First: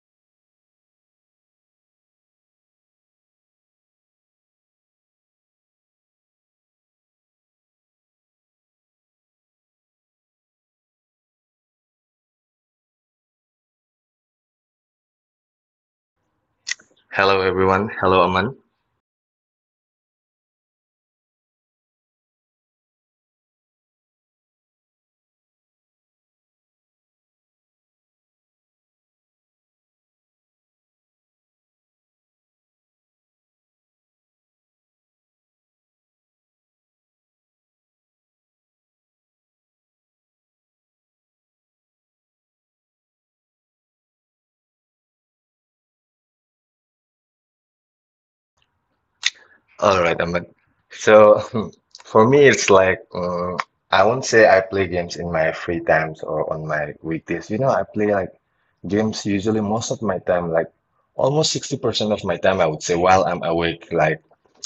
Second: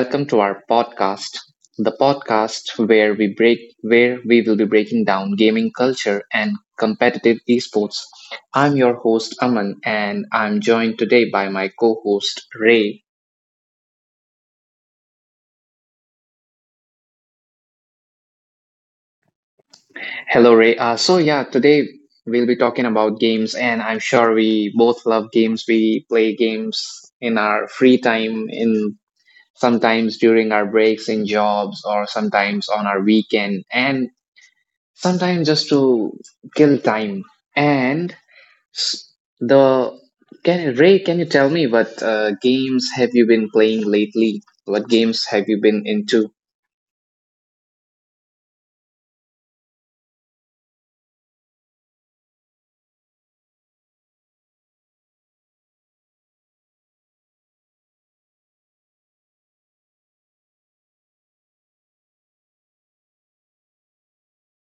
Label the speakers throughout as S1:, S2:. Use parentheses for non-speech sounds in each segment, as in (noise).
S1: welcome to our podcast, the podcast where we break where we will be breaking down gaming culture and competitive esports. I'm your host Aman and I'm joined today by my co-host Ray.
S2: Hello, everyone. Hello, Aman.
S1: Hello Ray. So yeah, today we'll be talking about games and I'm sure we both love games. We play games in our free time, in sometimes during our breaks in jobs, or sometimes on our weekend, and sometimes just to kill time. And s- the can Ray, can you tell me what games have you been playing lately? What games have you been into?
S2: All right, Ahmed. So (laughs) for me, it's like I won't say I play games in my free times or on my weekdays. You know, I play like games usually most of my time, like almost 60% of my time, I would say, while I'm awake. Like,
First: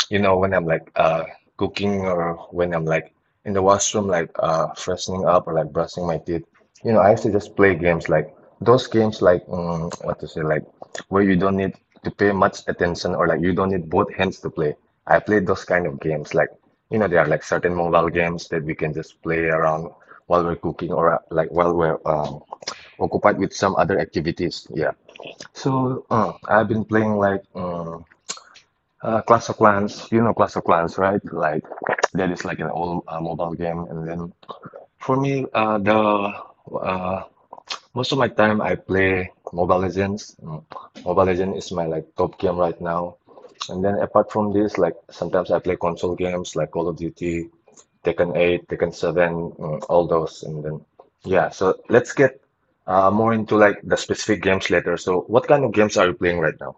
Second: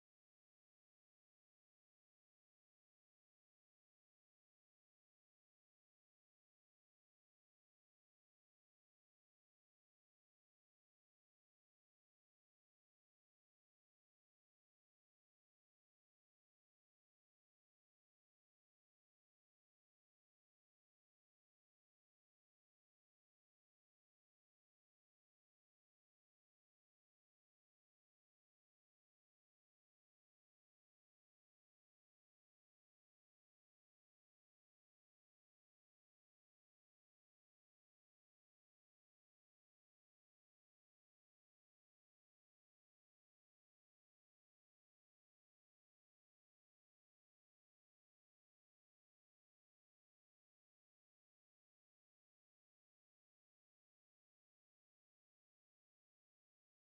S2: you know, when I'm like cooking or when I'm like in the washroom, like freshening up or like brushing my teeth. You know, I used to just play games like those games like what to say, like where you don't need to pay much attention or like you don't need both hands to play. I played those kind of games like you know there are like certain mobile games that we can just play around while we're cooking or like while we're occupied with some other activities. Yeah. So I've been playing like Clash of Clans. You know Clash of Clans, right? Like that is like an old mobile game. And then for me, the uh, most of my time I play Mobile Legends. Mobile Legends is my like top game right now. And then apart from this, like sometimes I play console games like Call of Duty, Tekken 8, Tekken 7, all those. And then yeah, so let's get more into like the specific games later. So what kind of games are you playing right now?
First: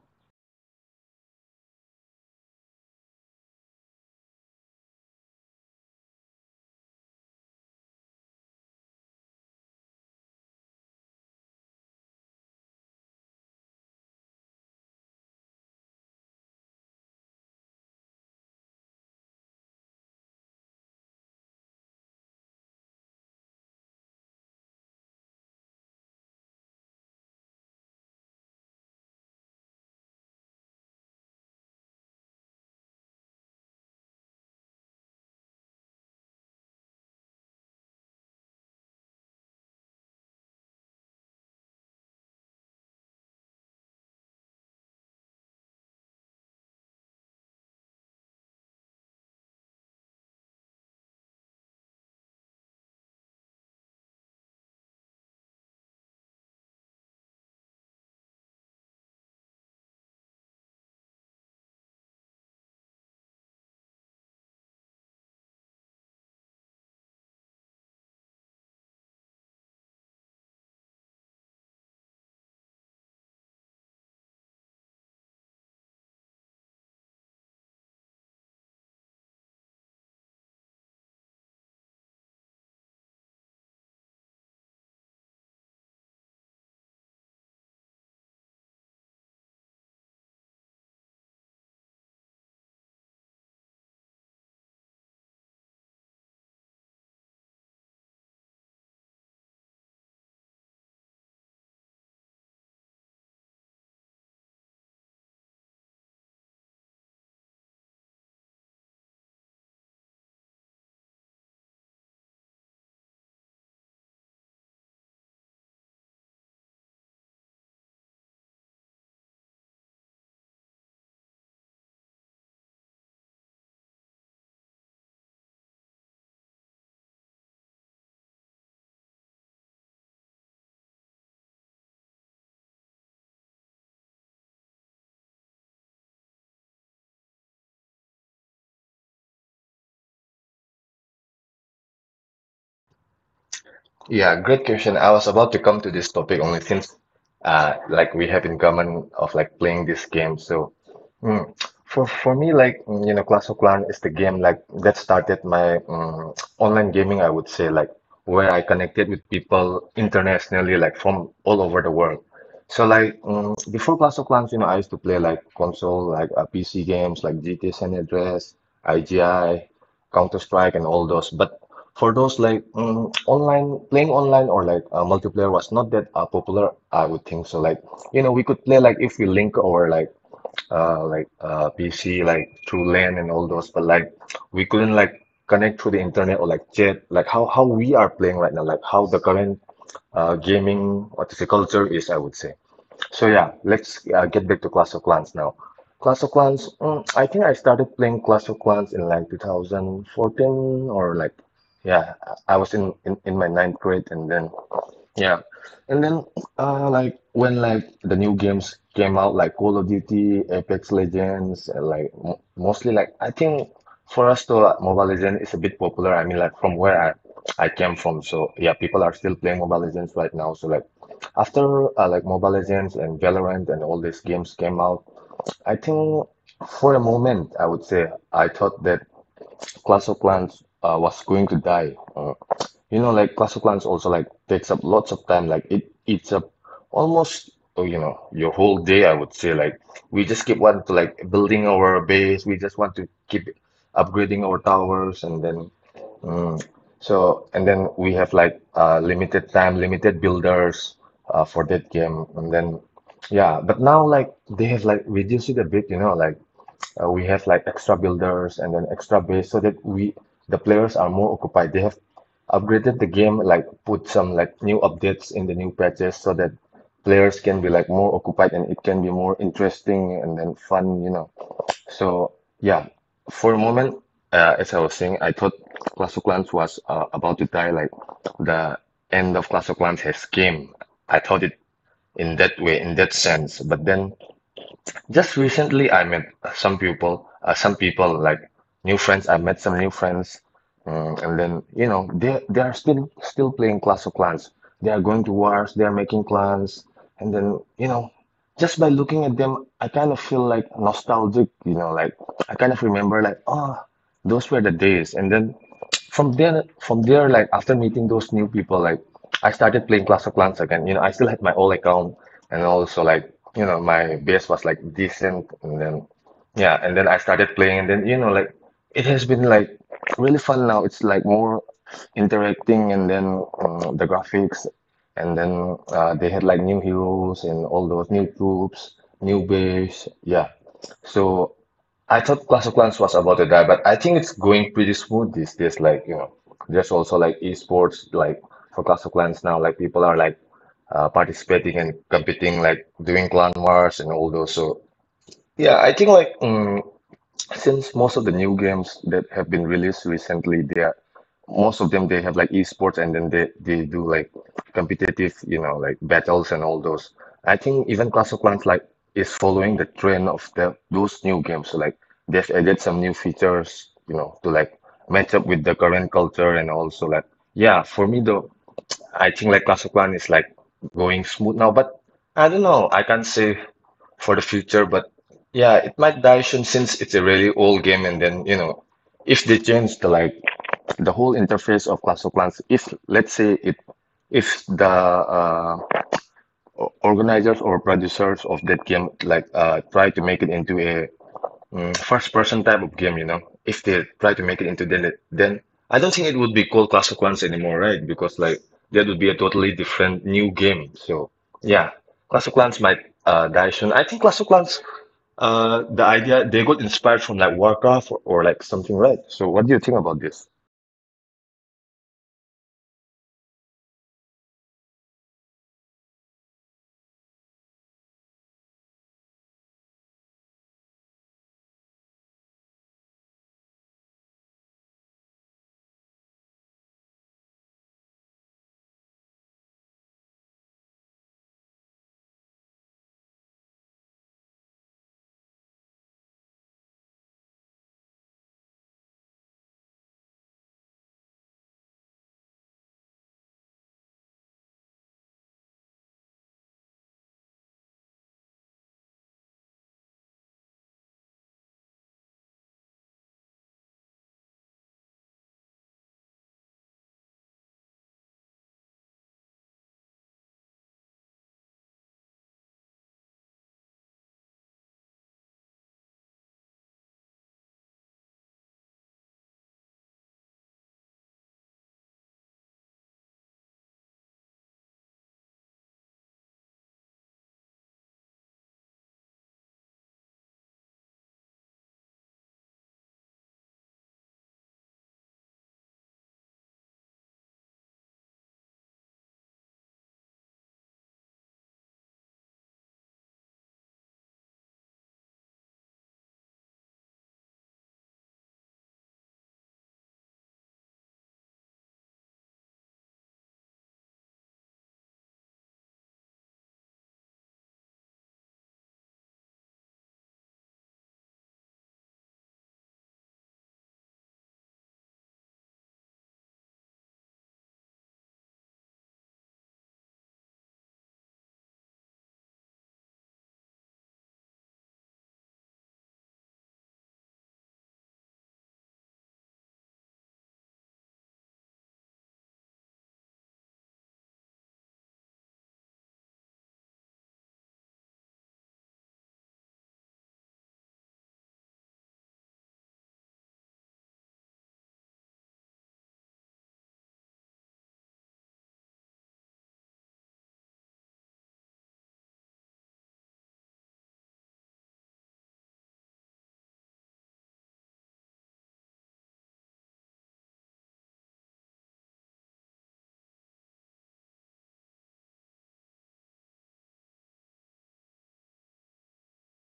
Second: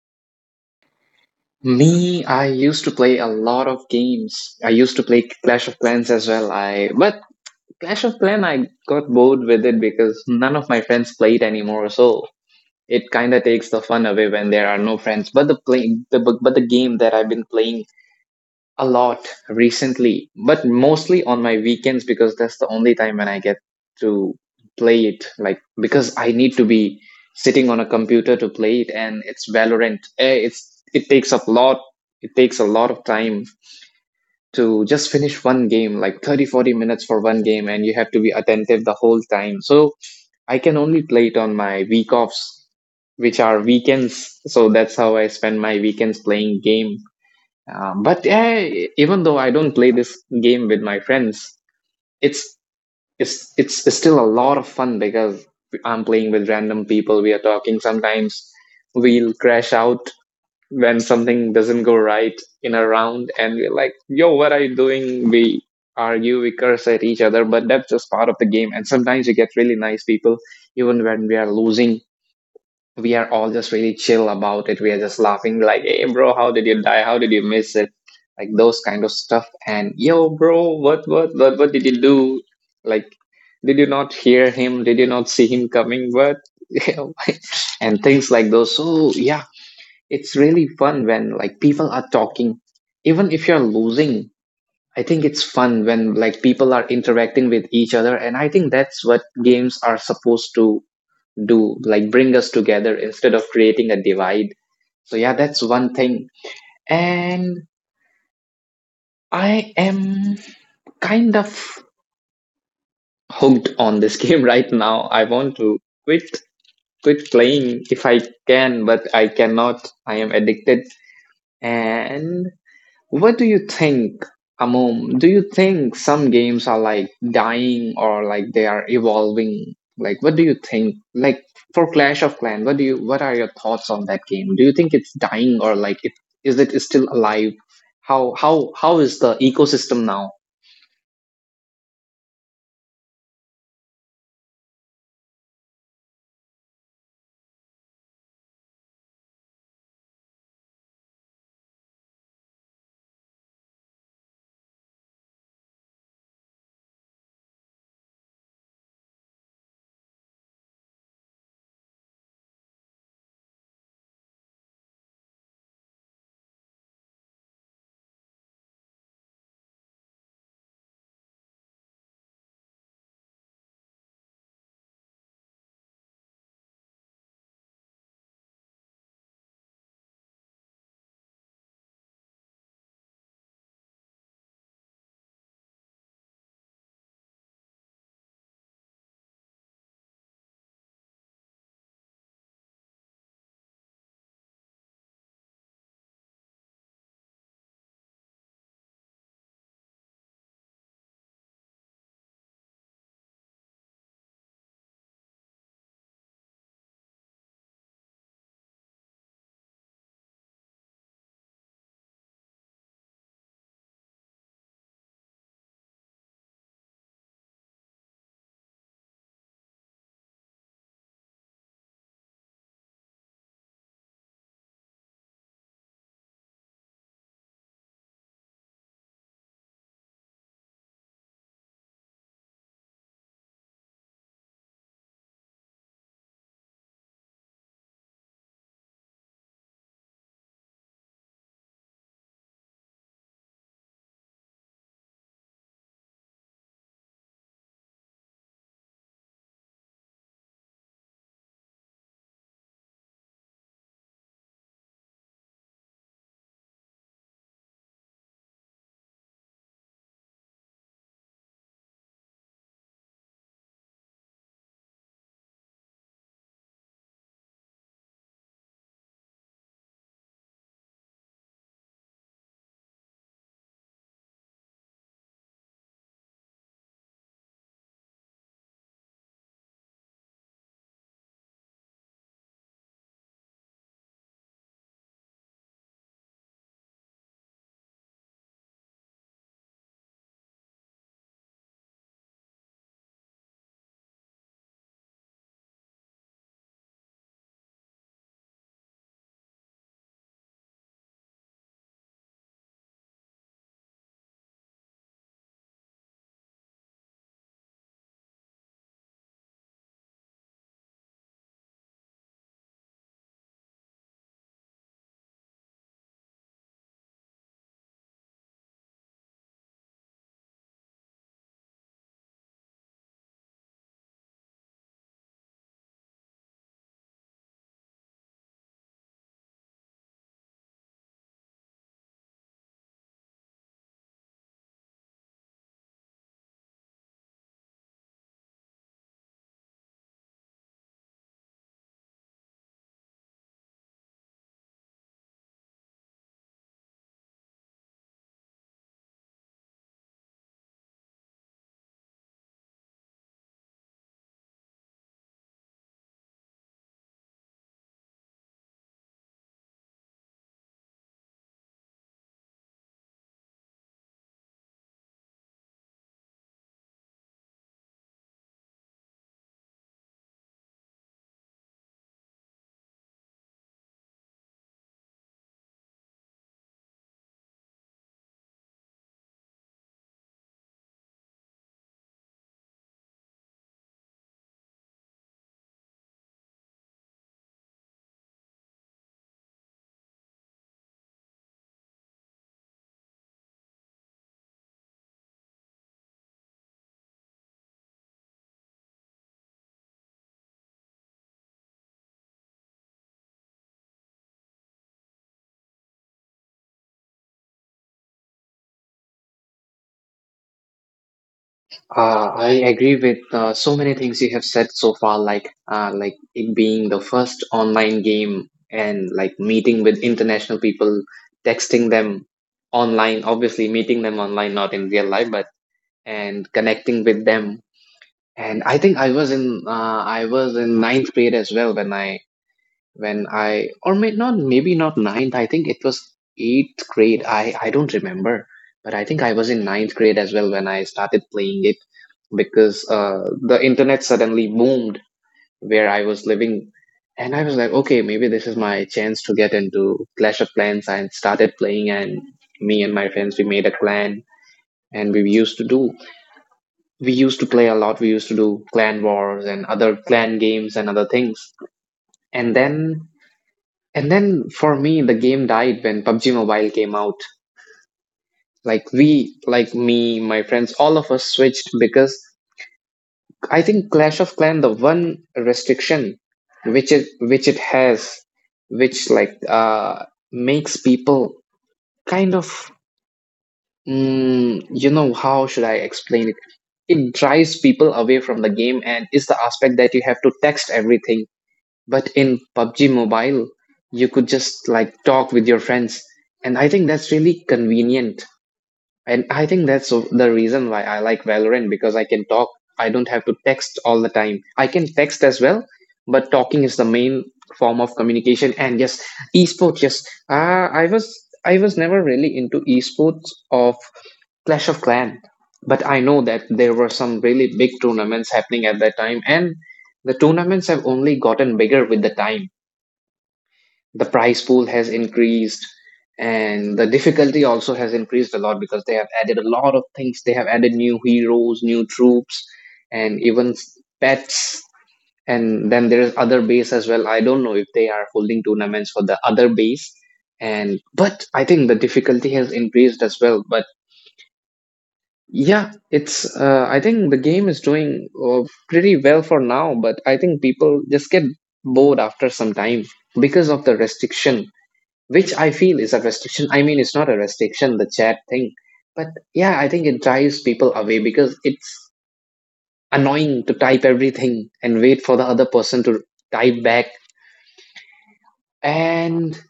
S1: Me, I used to play a lot of games. I used to play Clash of Clans as well. I but Clash of Clans, I got bored with it because none of my friends played anymore. So it kind of takes the fun away when there are no friends. But the game that I've been playing a lot recently, but mostly on my weekends because that's the only time when I get to play it. Like because I need to be sitting on a computer to play it, and it's Valorant. It's it takes a lot. It takes a lot of time to just finish one game, like 30-40 minutes for one game, and you have to be attentive the whole time. So I can only play it on my week offs, which are weekends. So that's how I spend my weekends playing game. But yeah, even though I don't play this game with my friends, it's it's it's still a lot of fun because I'm playing with random people. We are talking. Sometimes we'll crash out when something doesn't go right in a round, and we're like, "Yo, what are you doing?" We argue, we curse at each other, but that's just part of the game. And sometimes you get really nice people, even when we are losing we are all just really chill about it. We are just laughing like, "Hey, bro, how did you die? How did you miss it?" Like those kind of stuff. And yo, bro, what did you do? Like, did you not hear him? Did you not see him coming? What? (laughs) You know, (laughs) and things like those. So yeah, it's really fun when like people are talking, even if you're losing. I think it's fun when like people are interacting with each other, and I think that's what games are supposed to do, like bring us together instead of creating a divide. So yeah, that's one thing. And I am kind of hooked on this (laughs) game right now. I want to quit quit playing if I can, but I cannot. I am addicted. And what do you think, Amom? Do you think some games are like dying or like they are evolving? Like, what do you think? Like for Clash of Clans, what do you? What are your thoughts on that game? Do you think it's dying, or like it is it still alive? How is the ecosystem now?
S2: Yeah, great question. I was about to come to this topic only since like we have in common of like playing this game. So mm, for me like you know Clash of Clans is the game like that started my online gaming I would say like where I connected with people internationally like from all over the world. So like before Clash of Clans, you know, I used to play like console like PC games like GTA San Andreas, IGI. Counter Strike and all those. But for those like online playing online or like multiplayer was not that popular, I would think so. Like you know, we could play like if we link our like PC like through LAN and all those, but like we couldn't like connect through the internet or like chat. Like how we are playing right now, like how the current gaming what is the culture is, I would say. So yeah, let's get back to Clash of Clans now. Clash of Clans, I think I started playing Clash of Clans in like 2014 or like, yeah, I was in my ninth grade and then yeah. And then like when like the new games came out like Call of Duty, Apex Legends, and like mo mostly like I think for us to Mobile Legends is a bit popular. I mean like from where I came from. So yeah, people are still playing Mobile Legends right now. So like after like Mobile Legends and Valorant and all these games came out, I think for a moment I would say I thought that Clash of Clans was going to die. You know, like Clash of Clans also like takes up lots of time. Like it eats up almost oh, you know your whole day. I would say like we just keep wanting to like building our base. We just want to keep upgrading our towers and then mm, and then we have like limited time, limited builders for that game. And then yeah, but now like they have like reduced it a bit. You know, like we have like extra builders and then extra base so that we the players are more occupied. They have upgraded the game, like put some like new updates in the new patches so that players can be like more occupied and it can be more interesting and then fun, you know. So yeah, for a moment, as I was saying, I thought Clash of Clans was about to die, like the end of Clash of Clans has came. I thought it in that way, in that sense, but then just recently, I met some people like new friends. I met some new friends, and then you know they are still playing Clash of Clans. They are going to wars. They are making clans, and then you know, just by looking at them, I kind of feel like nostalgic. You know, like I kind of remember like those were the days. And then from there like after meeting those new people like I started playing Clash of Clans again. You know, I still had my old account, and also like you know my base was like decent and then yeah, and then I started playing, and then you know like it has been like really fun now. It's like more interacting, and then the graphics and then they had like new heroes and all those new troops, new base, yeah. So I thought Clash of Clans was about to die, but I think it's going pretty smooth these days. Like, you know, there's also like esports, like for Clash of Clans now, like people are like participating and competing, like doing clan wars and all those. So, yeah, I think like since most of the new games that have been released recently, they are most of them they have like esports and then they do like competitive you know like battles and all those. I think even Clash of Clans like is following the trend of the those new games, so like they've added some new features you know to like match up with the current culture, and also like yeah for me though I think like Clash of Clans is like going smooth now, but I don't know, I can't say for the future, but yeah, it might die soon since it's a really old game, and then you know if they change the like the whole interface of Clash of Clans, if let's say it, if the organizers or producers of that game like try to make it into a first person type of game, you know, if they try to make it into then it, then I don't think it would be called Clash of Clans anymore, right? Because like that would be a totally different new game. So yeah, Clash of Clans might die soon. I think Clash of Clans. The idea they got inspired from like Warcraft or like something, right? So, what do you think about this?
S1: I agree with so many things you have said so far, like it being the first online game and like meeting with international people, texting them online, obviously meeting them online, not in real life, but and connecting with them. And I think I was in ninth grade as well when I or may not maybe not ninth. I think it was eighth grade. I don't remember, but I think I was in ninth grade as well when I started playing it because the internet suddenly boomed where I was living, and I was like, okay, maybe this is my chance to get into Clash of Clans. I started playing, and me and my friends we made a clan. And we used to do, We used to play a lot. We used to do clan wars and other clan games and other things. And then and then for me, the game died when PUBG Mobile came out. Like we, like me, my friends, all of us switched because I think Clash of Clan the one restriction which it has, which like makes people kind of you know how should I explain it? It drives people away from the game, and is the aspect that you have to text everything. But in PUBG Mobile, you could just like talk with your friends. And I think that's really convenient. And I think the reason why I like Valorant, because I can talk. I don't have to text all the time. I can text as well, but talking is the main form of communication. And yes, esports. Yes, uh, I was I was never really into esports of Clash of Clan, but I know that there were some really big tournaments happening at that time, and the tournaments have only gotten bigger with the time. The price pool has increased and the difficulty also has increased a lot, because they have added a lot of things. They have added new heroes, new troops, and even pets, and then there is other base as well. I don't know if they are holding tournaments for the other base. And but I think the difficulty has increased as well. But yeah it's uh, I think the game is doing pretty well for now, but I think people just get bored after some time because of the restriction, which I feel is a restriction. I mean, it's not a restriction, the chat thing, but yeah, I think it drives people away because it's annoying to type everything and wait for the other person to type back. And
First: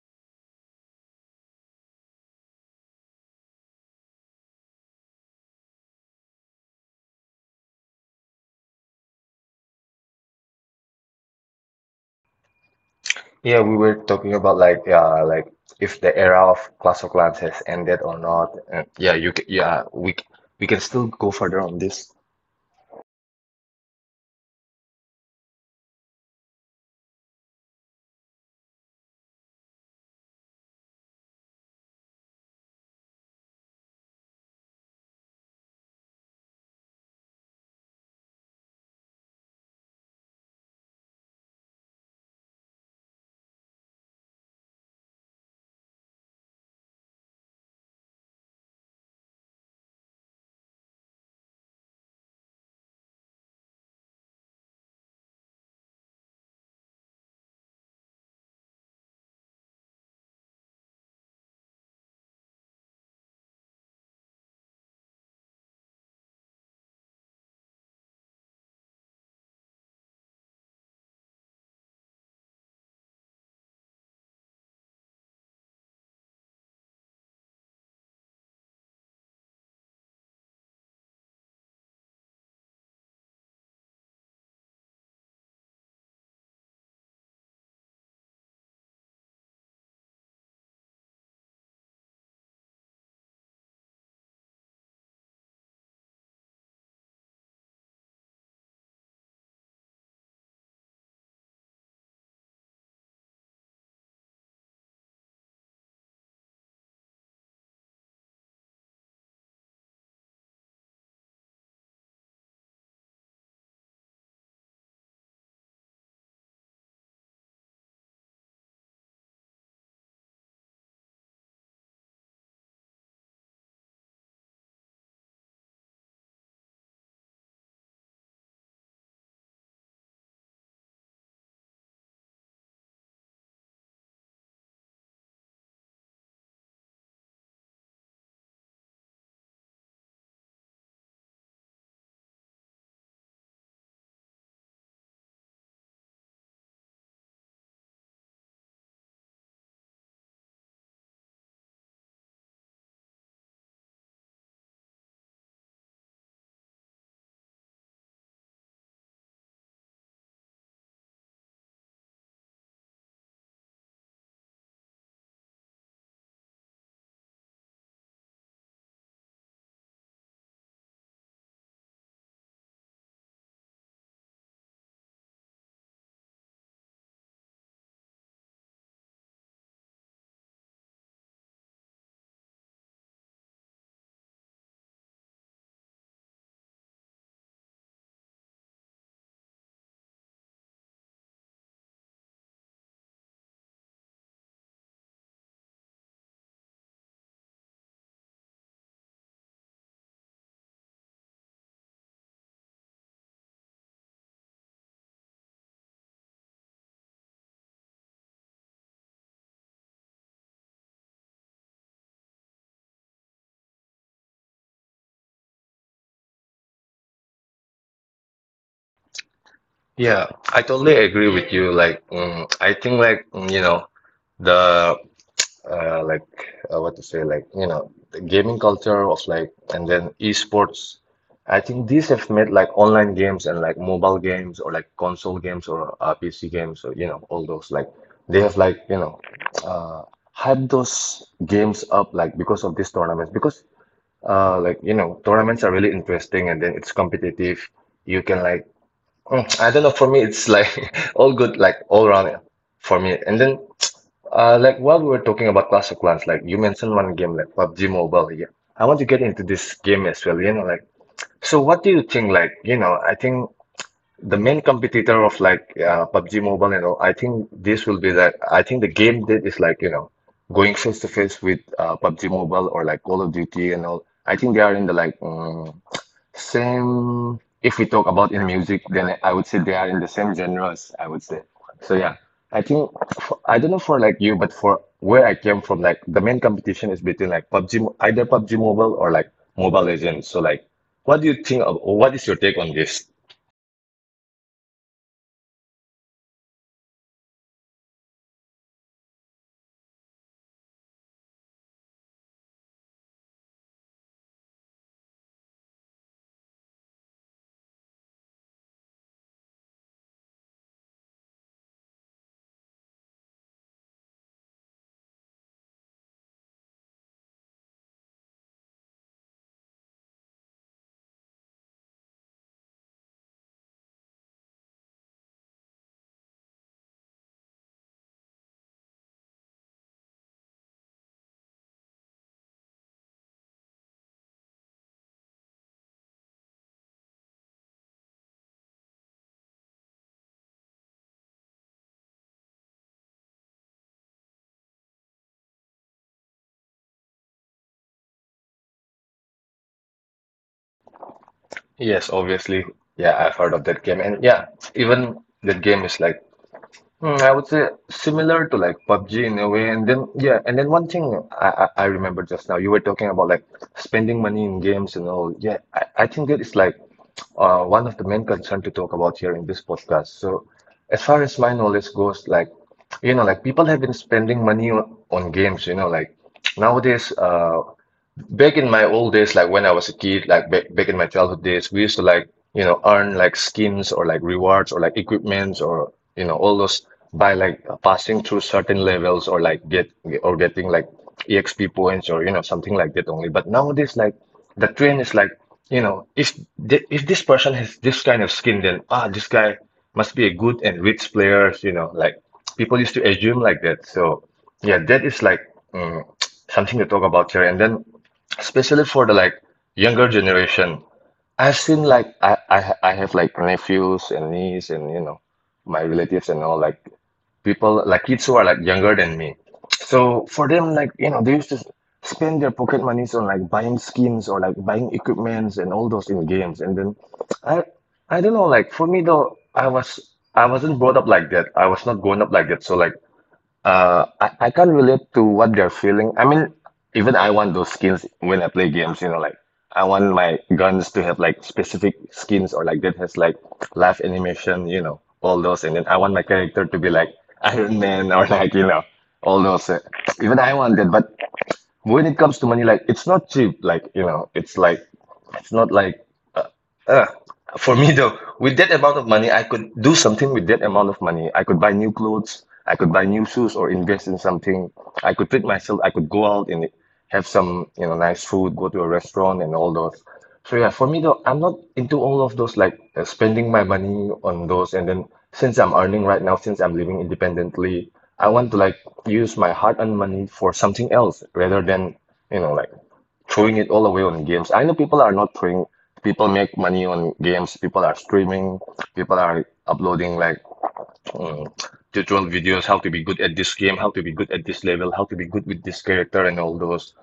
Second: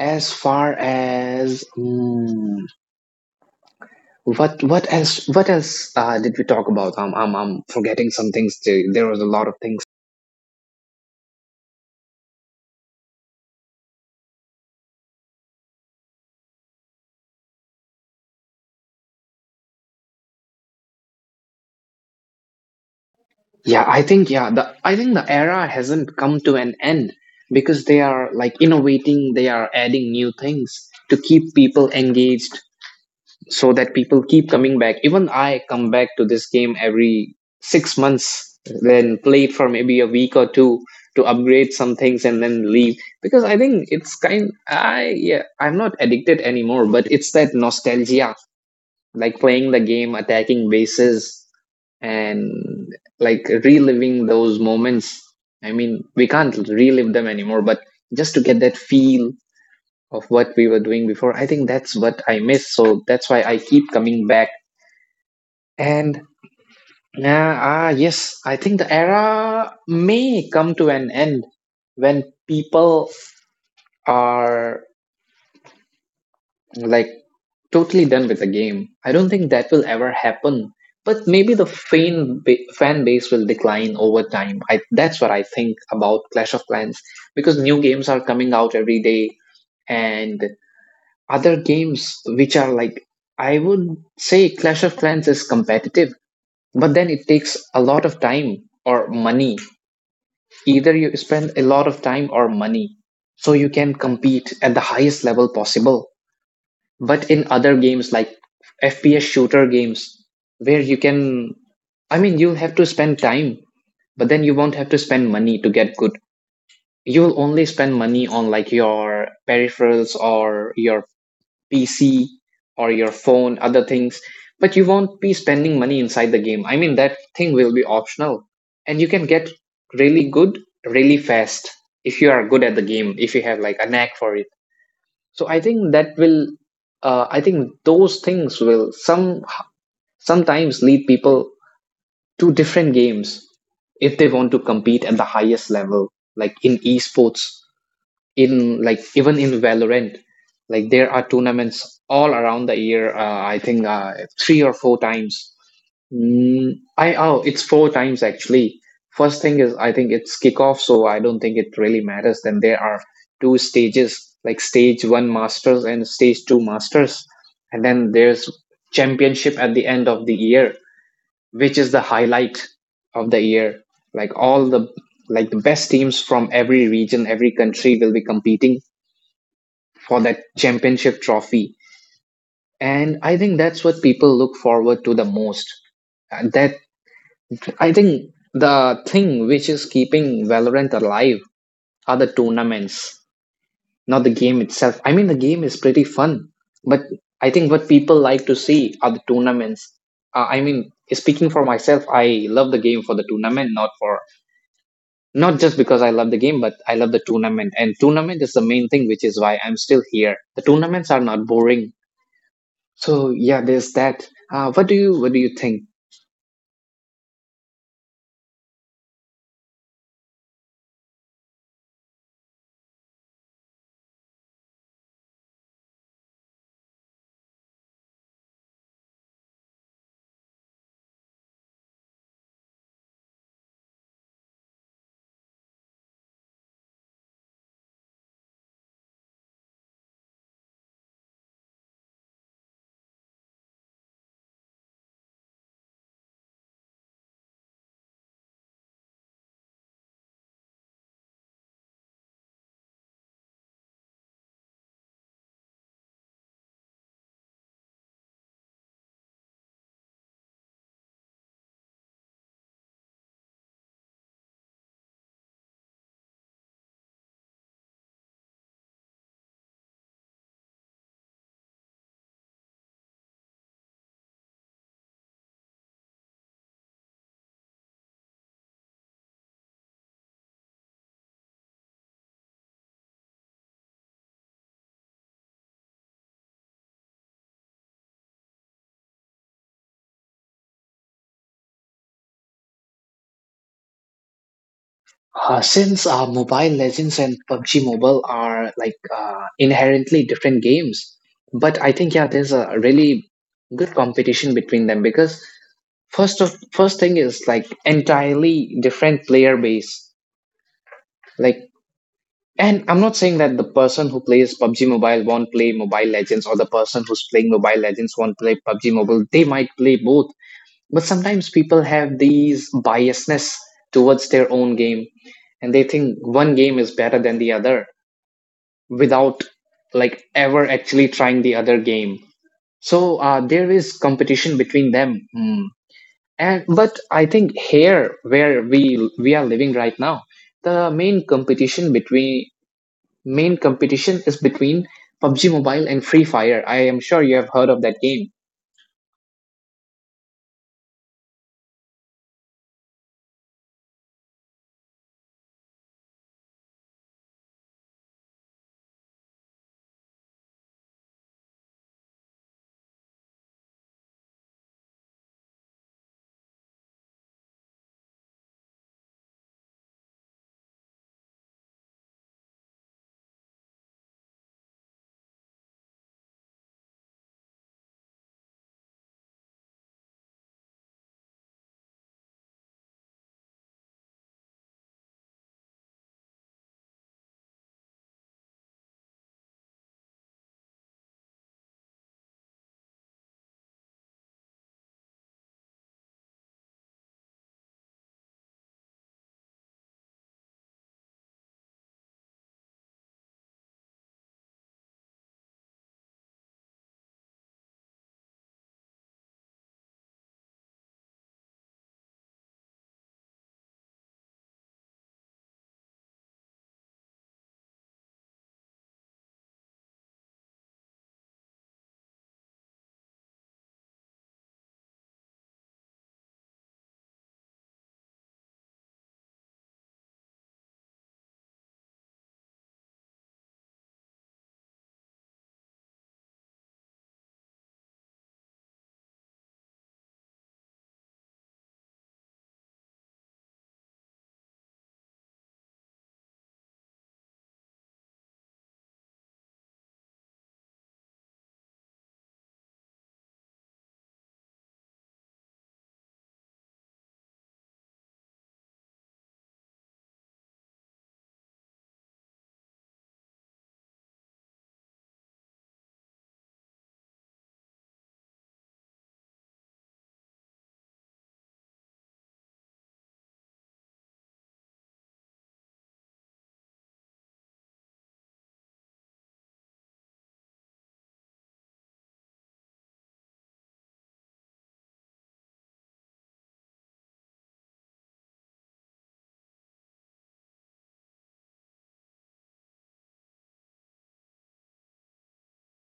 S1: as far as what else did we talk about? I'm forgetting some things. Too. There was a lot of things.
S2: Yeah, we were talking about like yeah, like if the era of Clash of Clans has ended or not. And yeah, you can, yeah, we can still go further on this.
S1: Yeah, I think yeah, the I think the era hasn't come to an end because they are like innovating, they are adding new things to keep people engaged so that people keep coming back. Even I come back to this game every 6 months, then play it for maybe a week or two to upgrade some things and then leave, because I think it's kind I yeah, I'm not addicted anymore, but it's that nostalgia, like playing the game, attacking bases and like reliving those moments. I mean, we can't relive them anymore, but just to get that feel of what we were doing before, I think that's what I miss. So that's why I keep coming back. And yeah, ah, yes, I think the era may come to an end when people are like totally done with the game. I don't think that will ever happen. But maybe the fan base will decline over time. That's what I think about Clash of Clans, because new games are coming out every day, and other games which are like I would say Clash of Clans is competitive, but then it takes a lot of time or money. Either you spend a lot of time or money, so you can compete at the highest level possible. But in other games like FPS shooter games, where you can I mean you'll have to spend time, but then you won't have to spend money to get good. You'll only spend money on like your peripherals or your PC or your phone, other things. But you won't be spending money inside the game. I mean, that thing will be optional. And you can get really good really fast if you are good at the game, if you have like a knack for it. So I think that will I think those things will some sometimes lead people to different games if they want to compete at the highest level, like in esports. In like even in Valorant, like there are tournaments all around the year. I think three or four times. It's four times actually. First thing is I think it's kickoff, so I don't think it really matters. Then there are two stages, like stage one masters and stage two masters, and then there's championship at the end of the year, which is the highlight of the year. Like all the like the best teams from every region, every country will be competing for that championship trophy. And I think that's what people look forward to the most. And that I think the thing which is keeping Valorant alive are the tournaments, not the game itself. I mean, the game is pretty fun, but I think what people like to see are the tournaments. I mean, speaking for myself, I love the game for the tournament, not just because I love the game, but I love the tournament. And tournament is the main thing, which is why I'm still here. The tournaments are not boring. So yeah, there's that. What do you what do you think?
S2: Yeah, I totally agree with you. Like, I think like you know the like what to say, like you know, the gaming culture of like, and then esports. I think these have made like online games and like mobile games or like console games or PC games or you know all those like they have like you know uh, hyped those games up like because of these tournaments because like you know tournaments are really interesting and then it's competitive. You can like I don't know. For me, it's like (laughs) all good, like all around for me. And then, (tsk) like while we were talking about Clash of Clans, like you mentioned one game, like PUBG Mobile. Yeah, I want to get into this game as well. You know, like so, what do you think? Like, you know, I think the main competitor of like PUBG Mobile, you know, I think this will be like I think the game that is like you know going face to face with PUBG Mobile or like Call of Duty and all. I think they are in the like same, if we talk about in music, then I would say they are in the same genres, I would say. So yeah, I think for, I don't know for like you, but for where I came from, like the main competition is between like either PUBG Mobile or like Mobile Legends. So like, what do you think of, or what is your take on this?
S1: Since Mobile Legends and PUBG Mobile are like inherently different games, but I think yeah, there's a really good competition between them because first thing is like entirely different player base. Like, and I'm not saying that the person who plays PUBG Mobile won't play Mobile Legends or the person who's playing Mobile Legends won't play PUBG Mobile. They might play both, but sometimes people have these biasness towards their own game and they think one game is better than the other without like ever actually trying the other game, so there is competition between them. Hmm. And but I think here where we are living right now, the main competition between main competition is between PUBG Mobile and Free Fire. I am sure you have heard of that game.
S2: Yes, obviously, yeah, I've heard of that game, and yeah, even that game is like I would say similar to like PUBG in a way, and then yeah, and then one thing I remember just now you were talking about like spending money in games and all. Yeah, I think that is like one of the main concern to talk about here in this podcast. So as far as my knowledge goes, like you know, like people have been spending money on games. You know, like nowadays, back in my old days, like when I was a kid, like back in my childhood days, we used to like, you know, earn like skins or like rewards or like equipments or, you know, all those by like passing through certain levels or like get or getting like EXP points or, you know, something like that only. But nowadays, like the trend is like, you know, if if this person has this kind of skin, then ah, this guy must be a good and rich player, you know, like people used to assume like that. So yeah, that is like mm, something to talk about here. And then especially for the like younger generation. I've seen like I have like nephews and niece and you know my relatives and all like people like kids who are like younger than me. So for them like you know they used to spend their pocket monies on like buying skins or like buying equipments and all those in games. And then I I don't know like for me though I was, I wasn't brought up like that. I was not grown up like that. So like I can't relate to what they're feeling. I mean, even I want those skins when I play games, you know, like I want my guns to have like specific skins or like that has like live animation, you know, all those. And then I want my character to be like (laughs) Iron Man or like, you know, all those. Even I want that. But when it comes to money, like it's not cheap. Like, you know, it's like, it's not like uh, for me though, with that amount of money, I could do something with that amount of money. I could buy new clothes, I could buy new shoes or invest in something. I could treat myself, I could go out and have some, you know, nice food, go to a restaurant and all those. So yeah, for me though, I'm not into all of those like spending my money on those. And then since I'm earning right now, since I'm living independently, I want to like use my hard-earned money for something else rather than, you know, like throwing it all away on games. I know people are not throwing, people make money on games, people are streaming, people are uploading like um, tutorial videos, how to be good at this game, how to be good at this level, how to be good with this character and all those.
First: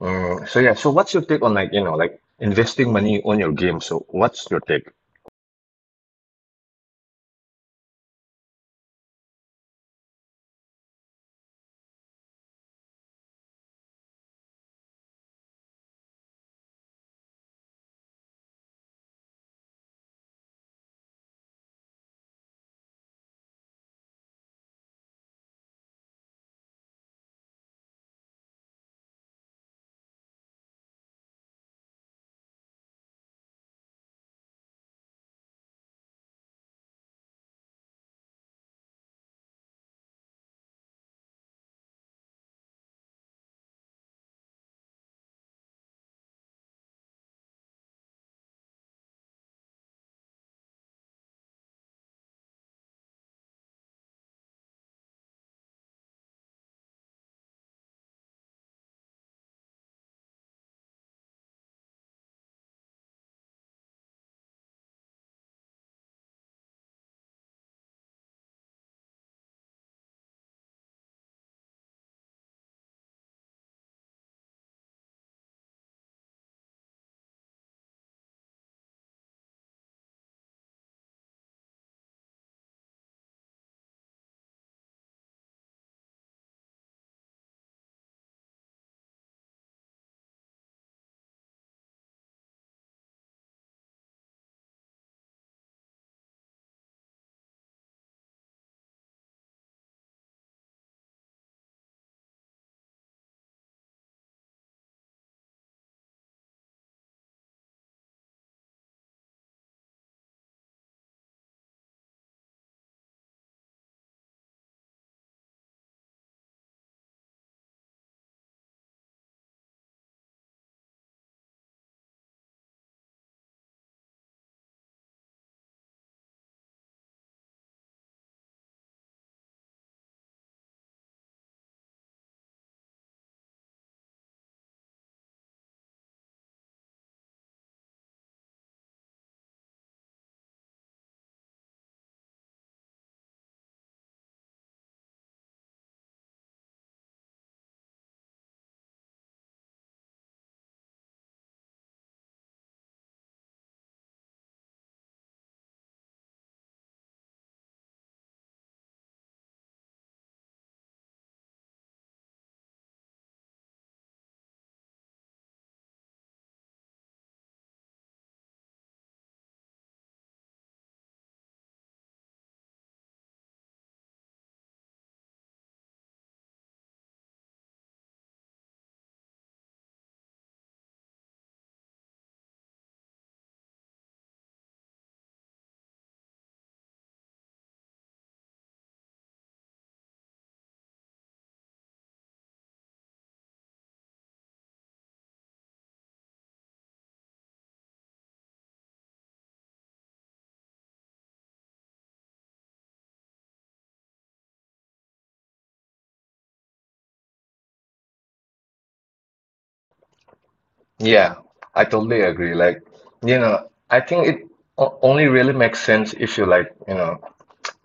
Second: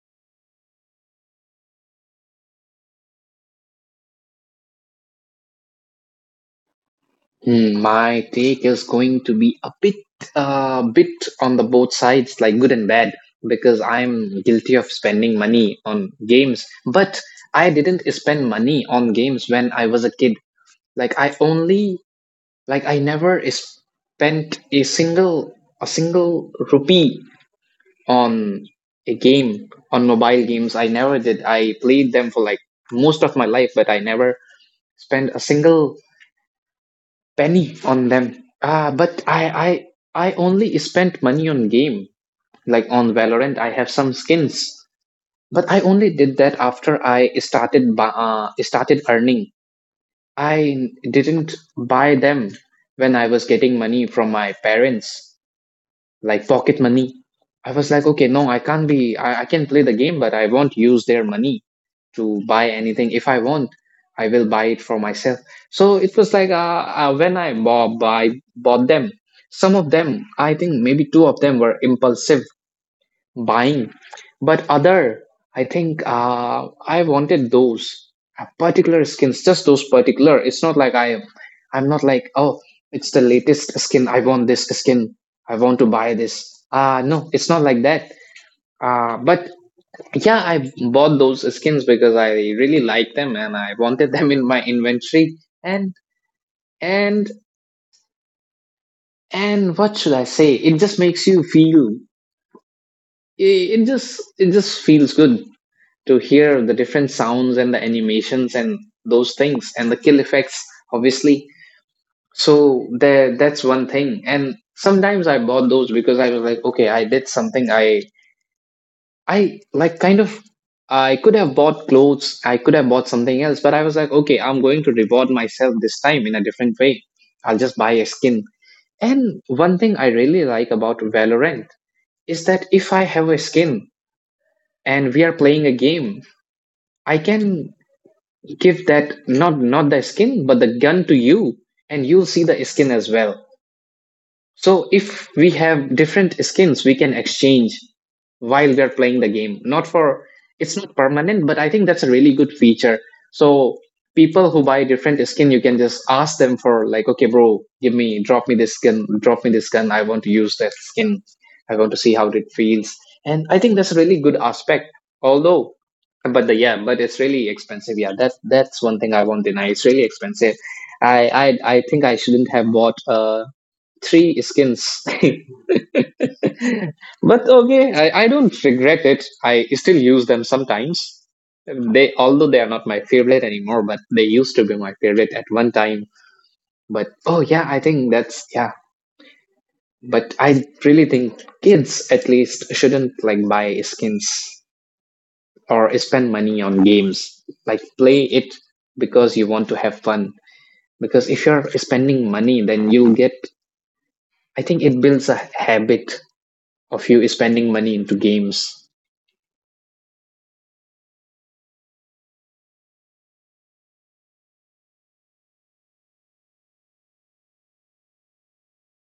S2: So yeah, so what's your take on like, you know, like investing money on your game? So what's your take?
S1: Hmm, my take is going to be a bit, bit on the both sides, like good and bad, because I'm guilty of spending money on games. But I didn't spend money on games when I was a kid. Like I only, like I never spent a single rupee on a game, on mobile games. I never did. I played them for like most of my life, but I never spent a single penny on them. Ah, but I only spent money on game. Like on Valorant, I have some skins, but I only did that after I started started earning. I didn't buy them when I was getting money from my parents, like pocket money. I was like, okay, no, I can't be, I can play the game, but I won't use their money to buy anything. If I want, I will buy it for myself. So it was like when I bought them, some of them, I think maybe two of them were impulsive buying, but other, I think I wanted those particular skins, just those particular. It's not like I'm not like, oh, it's the latest skin, I want this skin, I want to buy this. No, it's not like that. But yeah, I bought those skins because I really like them and I wanted them in my inventory. And and and what should I say, it just makes you feel, it just it just feels good to hear the different sounds and the animations and those things and the kill effects, obviously. So there, that's one thing. And sometimes I bought those because I was like, okay, I did something, I kind of, I could have bought clothes, I could have bought something else, but I was like, okay, I'm going to reward myself this time in a different way, I'll just buy a skin. And one thing I really like about Valorant is that if I have a skin and we are playing a game, I can give that, not the skin but the gun to you, and you'll see the skin as well. So if we have different skins, we can exchange while we are playing the game. Not for It's not permanent, but I think that's a really good feature. So people who buy different skin, you can just ask them for, like, okay, bro, give me, drop me this skin, drop me this skin. I want to use that skin. I want to see how it feels. And I think that's a really good aspect. Although, but the yeah, but it's really expensive. Yeah, that that's one thing I won't deny. It's really expensive. I I think I shouldn't have bought a three skins. (laughs) But okay, I don't regret it. I still use them sometimes. They, although they are not my favorite anymore, but they used to be my favorite at one time. But oh yeah, I think that's yeah. But I really think kids at least shouldn't like buy skins or spend money on games. Like play it because you want to have fun. Because if you're spending money, then you will get. I think it builds a habit of you spending money into games.
S2: Yeah, I totally agree. Like, you know, I think it only really makes sense if you like, you know,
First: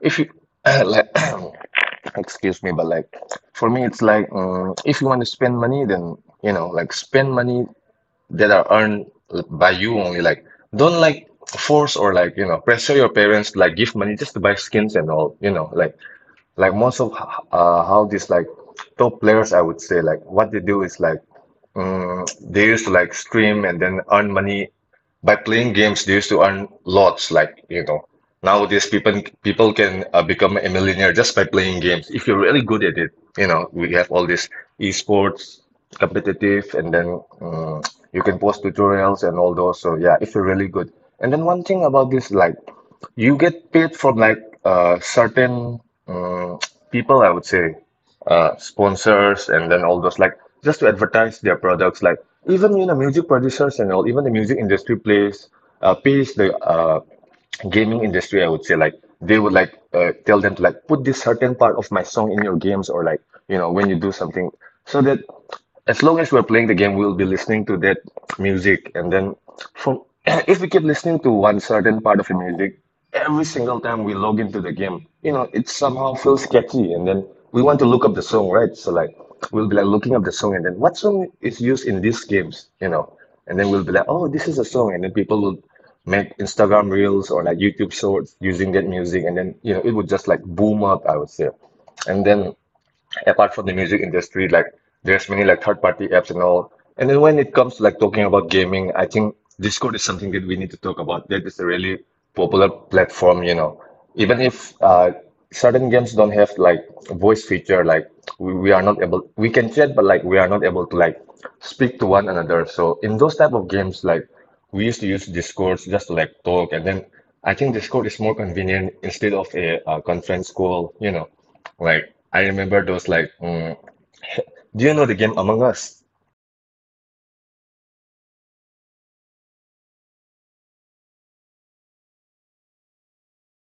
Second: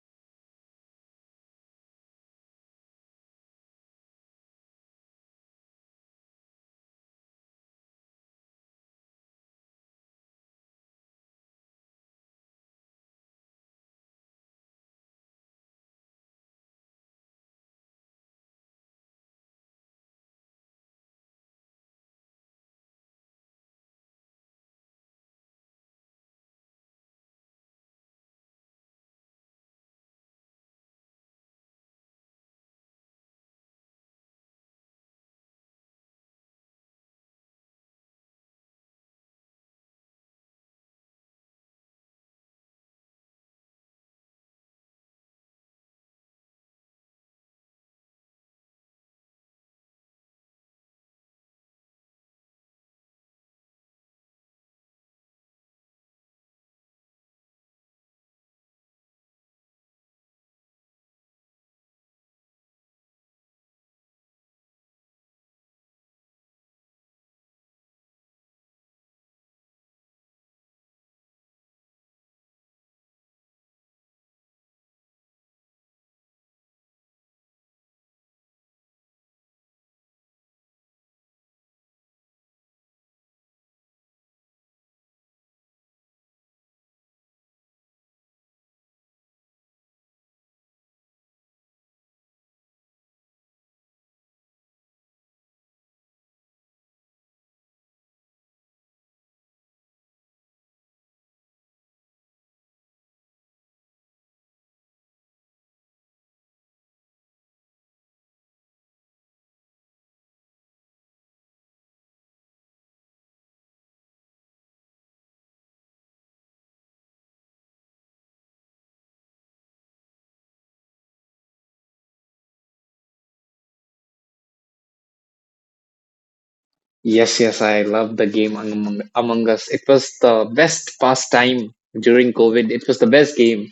S2: if you (clears throat) like, (coughs) (clears throat) excuse me, but like for me, it's like if you want to spend money, then you know, like spend money that are earned by you only. Like don't like force or like you know pressure your parents to, like give money just to buy skins and all. You know, like most of how these like top players I would say like what they do is like they used to like stream and then earn money by playing games. They used to earn lots like you know nowadays people can become a millionaire just by playing games if you're really good at it. You know we have all this esports competitive and then you can post tutorials and all those. So yeah, if you're really good. And then one thing about this like you get paid from like certain um, people, I would say, sponsors, and then all those like just to advertise their products. Like even you know music producers and all, even the music industry plays pays the gaming industry. I would say like they would like tell them to like put this certain part of my song in your games or like you know when you do something so that as long as we're playing the game, we'll be listening to that music. And then from (clears throat) if we keep listening to one certain part of the music every single time we log into the game, you know, it somehow feels catchy. And then we want to look up the song, right? So like we'll be like looking up the song and then what song is used in these games, you know? And then we'll be like, oh, this is a song. And then people will make Instagram reels or like YouTube shorts using that music. And then, you know, it would just like boom up, I would say. And then apart from the music industry, like there's many like third party apps and all. And then when it comes to like talking about gaming, I think Discord is something that we need to talk about. That is a really popular platform, you know. Even if certain games don't have like voice feature, like we are not able, we can chat, but like we are not able to like speak to one another. So in those type of games, like we used to use Discord just to like talk. And then I think Discord is more convenient instead of a, conference call, you know. Like I remember those like do you know the game Among Us?
S1: Yes, yes, I love the game Among Us. It was the best pastime during COVID. It was the best game.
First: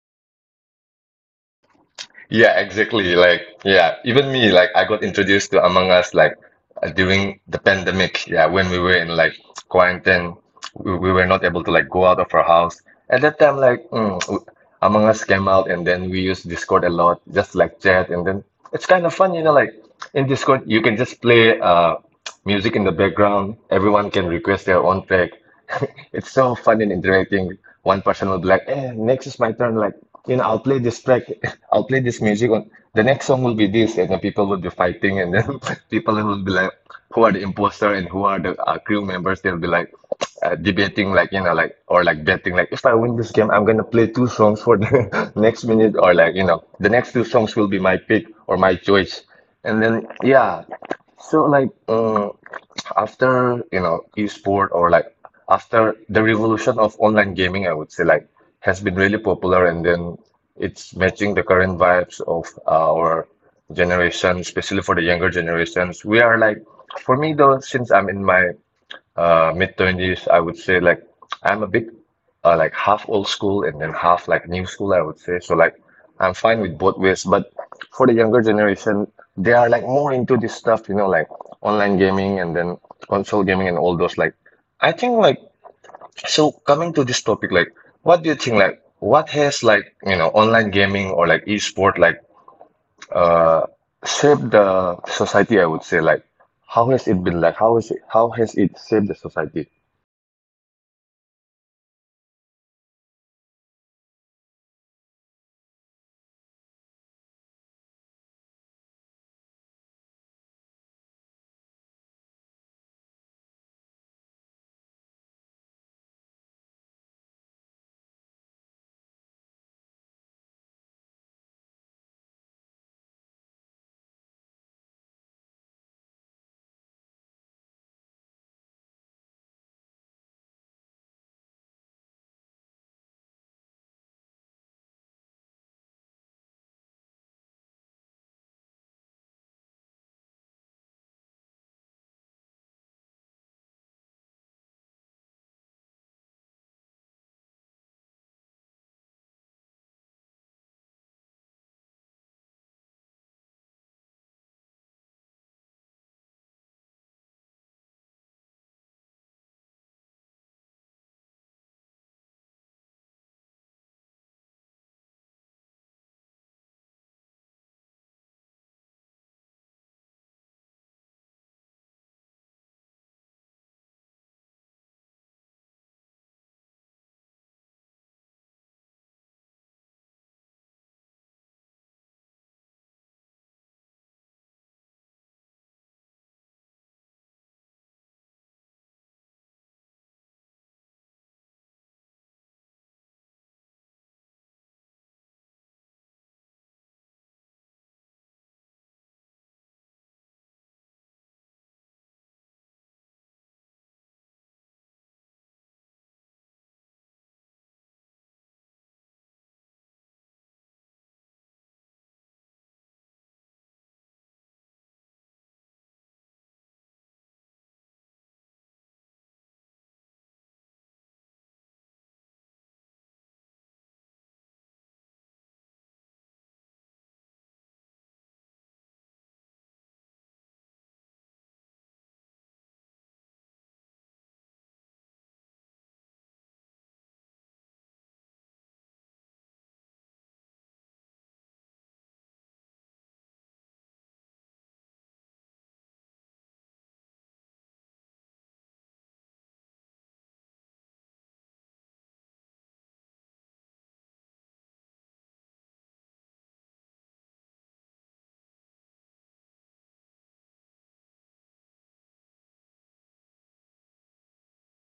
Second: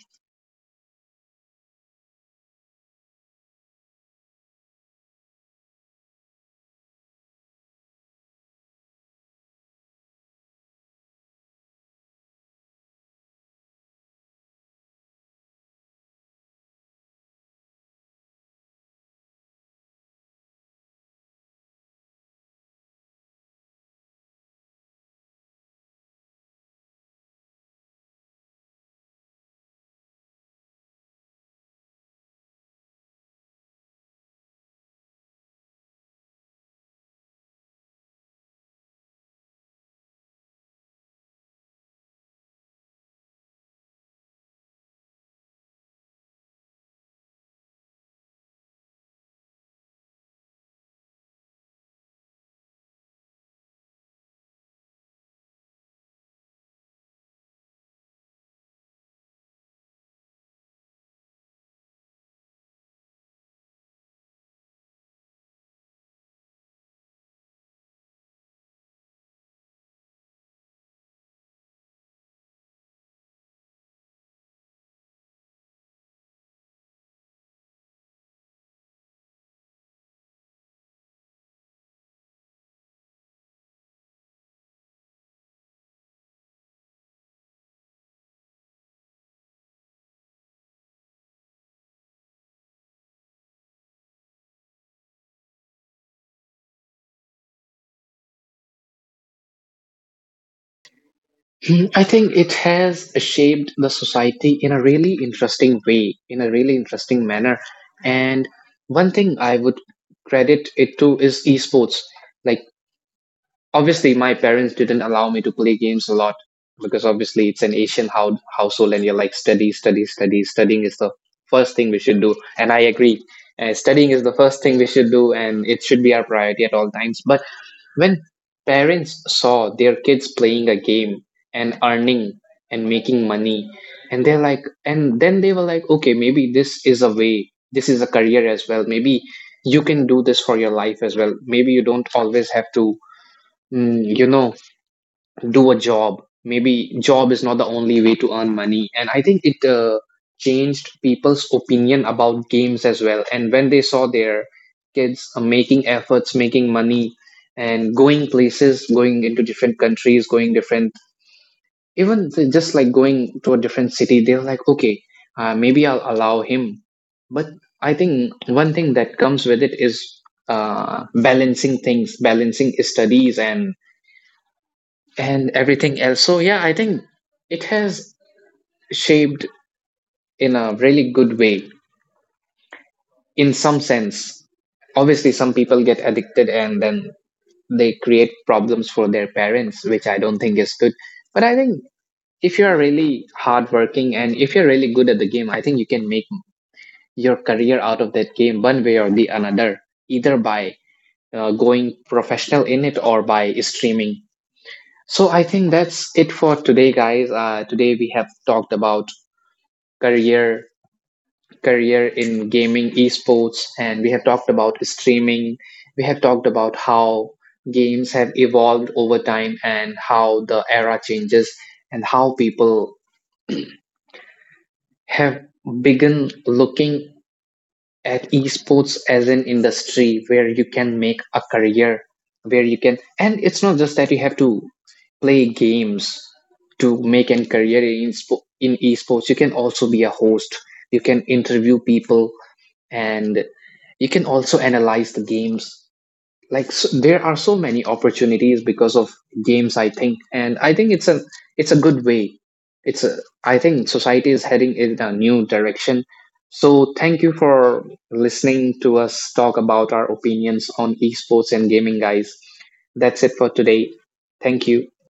S2: Yeah, exactly. Like yeah, even me like I got introduced to Among Us like during the pandemic. Yeah, when we were in like quarantine, we were not able to like go out of our house. At that time, like Among Us came out, and then we used Discord a lot, just like chat, and then it's kind of fun, you know. Like in Discord, you can just play music in the background. Everyone can request their own track. (laughs) It's so fun and interacting. One person will be like, eh, next is my turn. Like, you know, I'll play this track. (laughs) I'll play this music. On the next song will be this, and then people will be fighting, and then (laughs) people will be like, who are the imposter and who are the crew members? They'll be like (tsk) debating, like you know, like or like betting, like if I win this game, I'm gonna play two songs for the (laughs) next minute, or like you know, the next two songs will be my pick or my choice, and then yeah. So like. After you know esport or like after the revolution of online gaming I would say like has been really popular. And then it's matching the current vibes of our generation, especially for the younger generations we are like. For me though, since I'm in my mid twenties, I would say like I'm a bit like half old school and then half like new school, I would say. So like I'm fine with both ways, but for the younger generation, they are like more into this stuff, you know, like online gaming and then console gaming and all those. Like I think like so coming to this topic, like what do you think like what has like you know online gaming or like esport like uh shaped the society, I would say like how has it been like how is it how has it shaped the society?
S1: Hmm, I think it has shaped the society in a really interesting way, in a really interesting manner. And one thing I would credit it to is esports. Like obviously my parents didn't allow me to play games a lot, because obviously it's an Asian household and you're like study study studying is the first thing we should do, and I agree. Studying is the first thing we should do and it should be our priority at all times. But when parents saw their kids playing a game and earning and making money, and then they were like, okay, maybe this is a way, this is a career as well, maybe you can do this for your life as well, maybe you don't always have to, you know, do a job, maybe job is not the only way to earn money. And I think it changed people's opinion about games as well. And when they saw their kids making efforts, making money, and going places, going into different countries, going different, even just like going to a different city, they're like, okay, maybe I'll allow him. But I think one thing that comes with it is balancing things, balancing studies and everything else. So yeah, I think it has shaped in a really good way in some sense. Obviously, some people get addicted and then they create problems for their parents, which I don't think is good. But I think if you are really hardworking and if you're really good at the game, I think you can make your career out of that game one way or the another, either by going professional in it or by streaming. So I think that's it for today, guys. Today we have talked about career career in gaming esports, and we have talked about streaming, we have talked about how games have evolved over time and how the era changes, and how people have begun looking at esports as an industry where you can make a career, where you can, and it's not just that you have to play games to make a career in, in esports. You can also be a host, you can interview people, and you can also analyze the games. Like s There are so many opportunities because of games, I think. And I think it's a good way, it's a I think society is heading in a new direction. So thank you for listening to us talk about our opinions on esports and gaming, guys. That's it for today. Thank you.